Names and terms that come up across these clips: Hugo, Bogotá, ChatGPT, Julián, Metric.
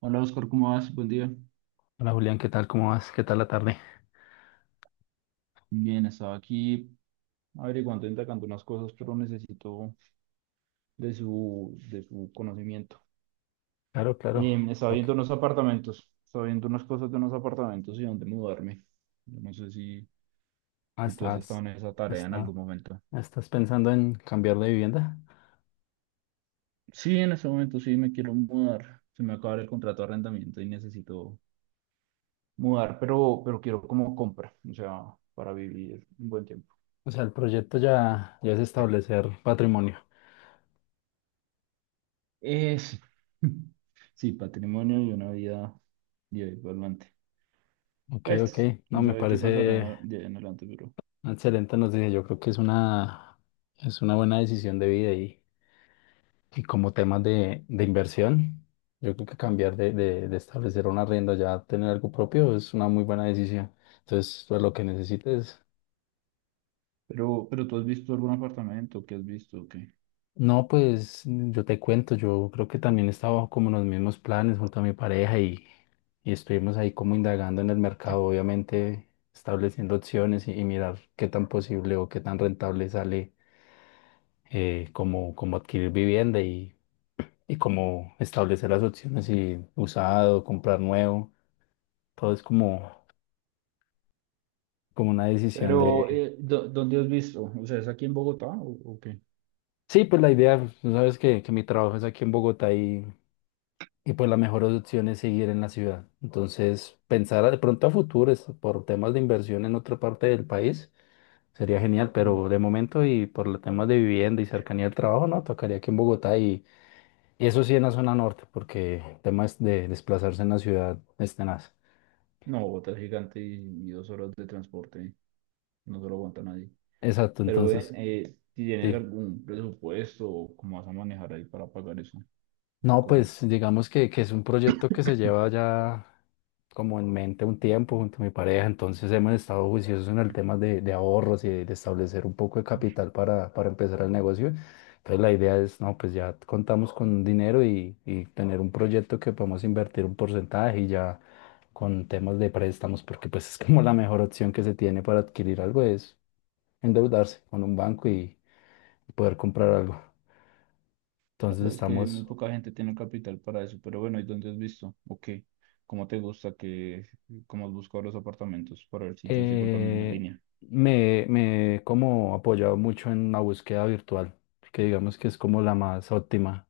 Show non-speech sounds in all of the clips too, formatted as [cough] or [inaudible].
Hola Oscar, ¿cómo vas? Buen día. Hola Julián, ¿qué tal? ¿Cómo vas? ¿Qué tal la tarde? Bien, estaba aquí averiguando, indagando unas cosas, pero necesito de su conocimiento. Claro, claro. Estaba Ok. viendo unos apartamentos, estaba viendo unas cosas de unos apartamentos y dónde mudarme. Yo no sé Ah, si tú has estado estás, en esa tarea en está, algún momento. ¿Estás pensando en cambiar de vivienda? Sí, en este momento sí me quiero mudar. Se me acaba el contrato de arrendamiento y necesito mudar, pero quiero como compra, o sea, para vivir un buen tiempo. O sea, el proyecto ya es establecer patrimonio. Es, [laughs] sí, patrimonio y una vida de ahí para adelante. Ok, ok. Pues, No, quién me sabe qué parece pasará de ahí en adelante, pero, una excelente noticia. Yo creo que es es una buena decisión de vida y como temas de inversión, yo creo que cambiar de establecer una rienda ya a tener algo propio es una muy buena decisión. Entonces, pues lo que necesites. pero, pero tú has visto algún apartamento, ¿qué has visto? ¿Qué? No, pues yo te cuento, yo creo que también estaba bajo como en los mismos planes junto a mi pareja y estuvimos ahí como indagando en el mercado, obviamente estableciendo opciones y mirar qué tan posible o qué tan rentable sale como, como adquirir vivienda y como establecer las opciones y usado, comprar nuevo, todo es como, como una decisión Pero, de... ¿dónde has visto? O sea, ¿es aquí en Bogotá o qué? Sí, pues la idea, tú sabes que mi trabajo es aquí en Bogotá. Y pues la mejor opción es seguir en la ciudad. Entonces, pensar de pronto a futuro es por temas de inversión en otra parte del país sería genial, Mm. pero de momento y por los temas de vivienda y cercanía al trabajo, no, tocaría aquí en Bogotá y eso sí en la zona norte, porque temas de desplazarse en la ciudad es tenaz. No, Bogotá es gigante y dos horas de transporte, no se lo aguanta nadie. Exacto, Pero ven, entonces, si tienes sí. algún presupuesto, o ¿cómo vas a manejar ahí para pagar eso, esa No, cosa? pues digamos que es un proyecto que se [coughs] lleva ya como en mente un tiempo junto a mi pareja, entonces hemos estado juiciosos en el tema de ahorros y de establecer un poco de capital para empezar el negocio. Entonces la idea es, no, pues ya contamos con dinero y tener un proyecto que podemos invertir un porcentaje y ya con temas de préstamos, porque pues es como la mejor opción que se tiene para adquirir algo es endeudarse con un banco y poder comprar algo. La Entonces verdad es que muy estamos... poca gente tiene capital para eso, pero bueno, ¿y dónde has visto? ¿O qué? ¿Cómo te gusta cómo has buscado los apartamentos para ver si yo sigo la misma eh, línea? Me he como apoyado mucho en la búsqueda virtual, que digamos que es como la más óptima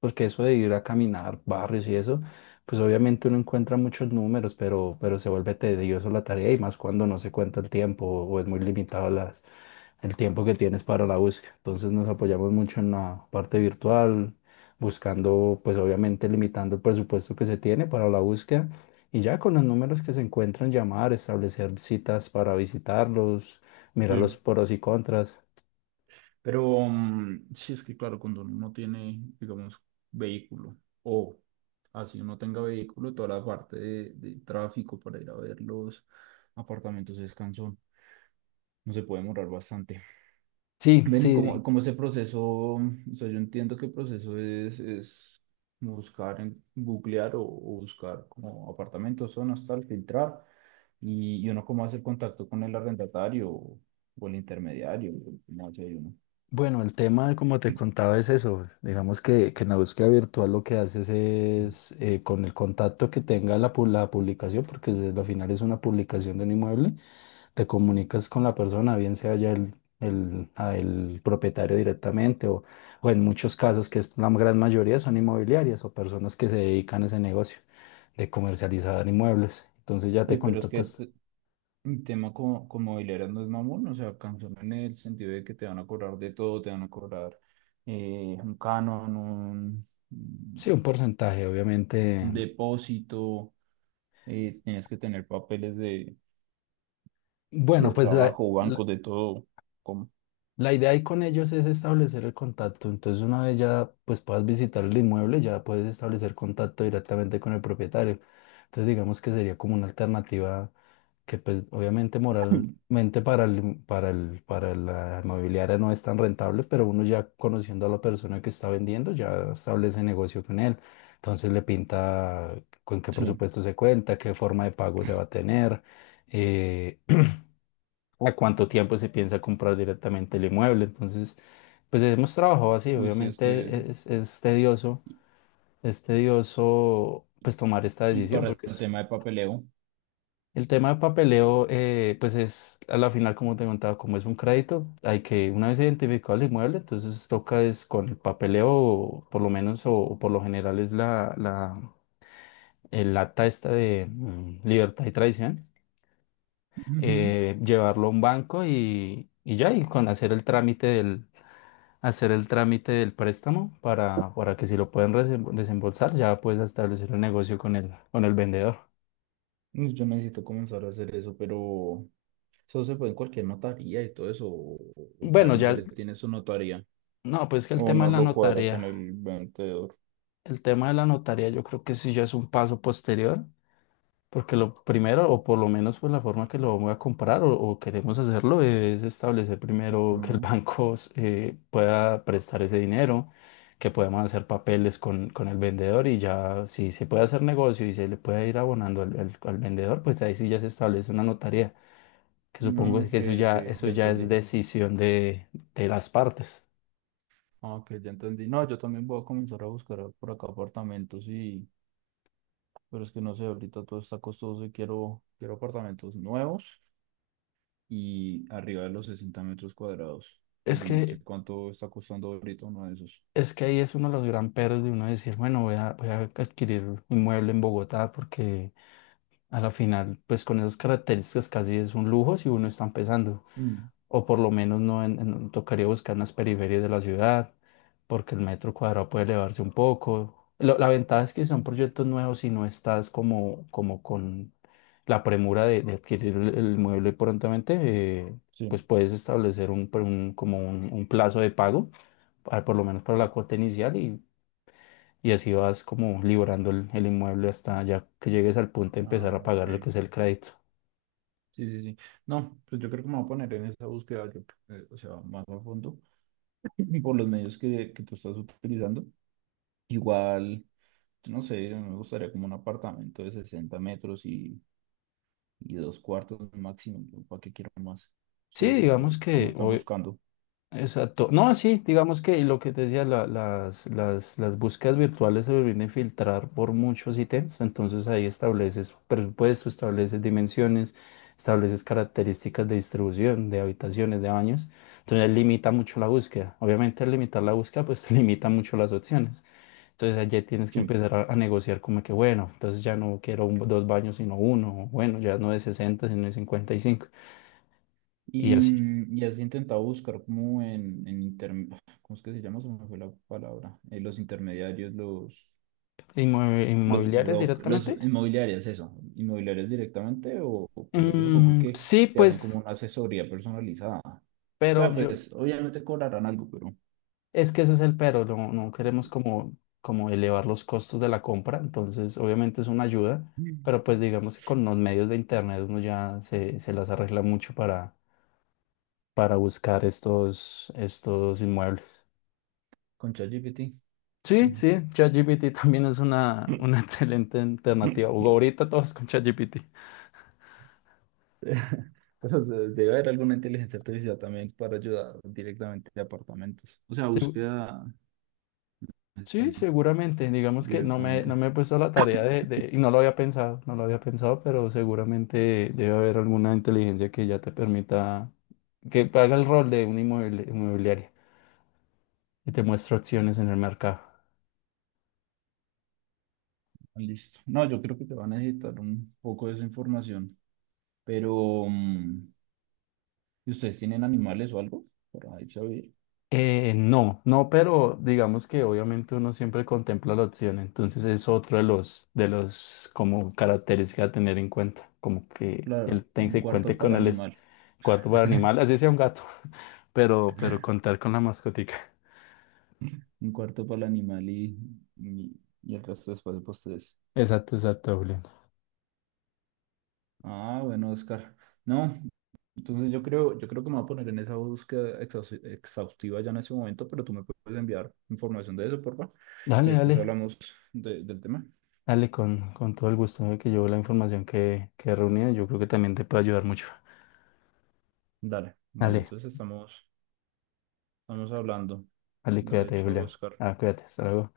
porque eso de ir a caminar barrios y eso, pues obviamente uno encuentra muchos números, pero se vuelve tedioso la tarea y más cuando no se cuenta el tiempo o es muy limitado el tiempo que tienes para la búsqueda. Entonces nos apoyamos mucho en la parte virtual, buscando, pues obviamente limitando el presupuesto que se tiene para la búsqueda y ya con los números que se encuentran, llamar, establecer citas para visitarlos, mirar los Sí, pros y contras. pero sí es que claro, cuando uno no tiene, digamos, vehículo o así uno tenga vehículo, toda la parte de tráfico para ir a ver los apartamentos es cansón, no se puede demorar bastante. Sí, Ven, sí. ¿Cómo ese proceso? O sea, yo entiendo que el proceso es buscar, en, googlear o buscar como apartamentos, zonas, tal, filtrar, y uno cómo hace el contacto con el arrendatario o el intermediario, o cómo hace uno. Bueno, el tema, como te contaba, es eso. Digamos que en la búsqueda virtual lo que haces es, con el contacto que tenga la publicación, porque al final es una publicación de un inmueble, te comunicas con la persona, bien sea ya a el propietario directamente o en muchos casos, que es la gran mayoría, son inmobiliarias o personas que se dedican a ese negocio de comercializar inmuebles. Entonces ya te Uy, pero es que contactas, un tema como, como mobiliario no es mamón, o sea, cansón en el sentido de que te van a cobrar de todo, te van a cobrar un canon, sí, un porcentaje, un obviamente. depósito, tienes que tener papeles de Bueno, pues la, trabajo, bancos, de todo. Como La idea ahí con ellos es establecer el contacto. Entonces, una vez ya pues puedas visitar el inmueble, ya puedes establecer contacto directamente con el propietario. Entonces, digamos que sería como una alternativa que pues obviamente moralmente para para la inmobiliaria no es tan rentable, pero uno ya conociendo a la persona que está vendiendo, ya establece negocio con él. Entonces le pinta con qué sí. presupuesto se cuenta, qué forma de pago se va a tener, eh, a cuánto tiempo se piensa comprar directamente el inmueble. Entonces, pues hemos trabajado así, Uy, sí, es que... obviamente es tedioso pues tomar esta Y decisión, para porque el es, tema de papeleo, el tema de papeleo, pues es a la final, como te contaba, como es un crédito, hay que, una vez identificado el inmueble, entonces toca es con el papeleo, o por lo menos, o por lo general es el acta esta de libertad y tradición, ujú, llevarlo a un banco y ya, y con hacer el trámite del, hacer el trámite del préstamo para que si lo pueden desembolsar, ya puedes establecer un negocio con el vendedor. pues yo necesito comenzar a hacer eso, pero eso se puede en cualquier notaría y todo eso, o cada Bueno, ya, el- inmueble tiene su notaría, no, pues que el o tema no de la lo cuadra con notaría, el vendedor. el tema de la notaría yo creo que sí ya es un paso posterior. Porque lo primero, o por lo menos pues la forma que lo vamos a comprar o queremos hacerlo, es establecer primero que el [laughs] Mm. banco pueda prestar ese dinero, que podamos hacer papeles con el vendedor y ya si se puede hacer negocio y se le puede ir abonando al vendedor, pues ahí sí ya se establece una notaría, que supongo No, que ok, ok, eso ya ya es entendí. decisión de las partes. Ah, ok, ya entendí. No, yo también voy a comenzar a buscar por acá apartamentos y, pero es que no sé, ahorita todo está costoso y quiero apartamentos nuevos y arriba de los 60 metros cuadrados. Pero Es yo no sé que, cuánto está costando ahorita uno de esos. es que ahí es uno de los gran peros de uno decir, bueno, voy a, voy a adquirir un inmueble en Bogotá porque a la final, pues con esas características casi es un lujo si uno está empezando, Mm, o por lo menos no en- en- tocaría buscar en las periferias de la ciudad, porque el metro cuadrado puede elevarse un poco. La ventaja es que son proyectos nuevos y no estás como, como con la premura de adquirir el mueble prontamente, eh, pues sí. puedes establecer como un plazo de pago, ah, por lo menos para la cuota inicial y así vas como librando el inmueble hasta ya que llegues al punto de empezar Ah, a pagar lo ok. que es el crédito. Sí, sí, sí. No, pues yo creo que me voy a poner en esa búsqueda, yo, o sea, más a fondo, [clears throat] por los medios que tú estás utilizando. Igual, yo no sé, me gustaría como un apartamento de 60 metros y dos cuartos máximo. ¿No? ¿Para qué quiero más? Sí, Ustedes, digamos ¿cómo que están hoy, buscando? exacto. No, sí, digamos que lo que te decía, las búsquedas virtuales se vienen a filtrar por muchos ítems, entonces ahí estableces presupuesto, estableces dimensiones, estableces características de distribución, de habitaciones, de baños, entonces limita mucho la búsqueda. Obviamente al limitar la búsqueda, pues [laughs] limita mucho las opciones. Entonces allí tienes que Sí. empezar a negociar como que, bueno, entonces ya no quiero dos baños sino uno, o bueno, ya no de 60 sino de 55 y cinco y Y, así. Y has intentado buscar como en internet, [sighs] ¿cómo es que se llama? Se me fue la palabra. Los intermediarios, los ¿Inmobiliarias brokers, los directamente? inmobiliarios, eso, inmobiliarios directamente, o, pues ellos supongo Mm, que sí, te hacen como pues, una asesoría personalizada. O pero sea, yo, pues obviamente cobrarán algo, pero es que ese es el pero, no, no queremos como, como elevar los costos de la compra, entonces obviamente es una ayuda, mm, pero pues digamos que con los medios de internet uno ya se las arregla mucho para buscar estos, estos inmuebles. con ChatGPT. Sí, Mm. sí, ChatGPT también es una [laughs] excelente alternativa. Hugo, [laughs] ahorita todos con ChatGPT. Debe haber alguna inteligencia artificial también para ayudar directamente de apartamentos. O sea, Segu- búsqueda, Sí, sí, seguramente. Digamos que no directamente. me he puesto a la tarea y no lo había pensado, no lo había pensado, pero seguramente debe haber alguna inteligencia que ya te permita, que haga el rol de un inmobiliaria y te muestre opciones en el mercado. Listo. No, yo creo que te van a necesitar un poco de esa información, pero mm, ¿y ¿ustedes tienen animales o algo? Para irse a vivir. No, no, pero digamos que obviamente uno siempre contempla la opción, entonces es otro de los como características a tener en cuenta, como que Claro, un se cuarto cuente para con el animal. cuarto para animal, [laughs] así sea un gato, [laughs] pero contar con la mascotica. Un cuarto para el animal y el resto después para ustedes. Exacto, exacto, Julián. Ah, bueno, Oscar. No, entonces yo creo que me voy a poner en esa búsqueda exhaustiva ya en ese momento, pero tú me puedes enviar información de eso, porfa, y Dale, después dale, hablamos del tema. dale, con todo el gusto de que yo la información que he reunido, yo creo que también te puede ayudar mucho. Dale, bueno, Dale, entonces estamos, estamos hablando. dale, No le cuídate, echo Julián. Oscar. Ah, cuídate, hasta luego.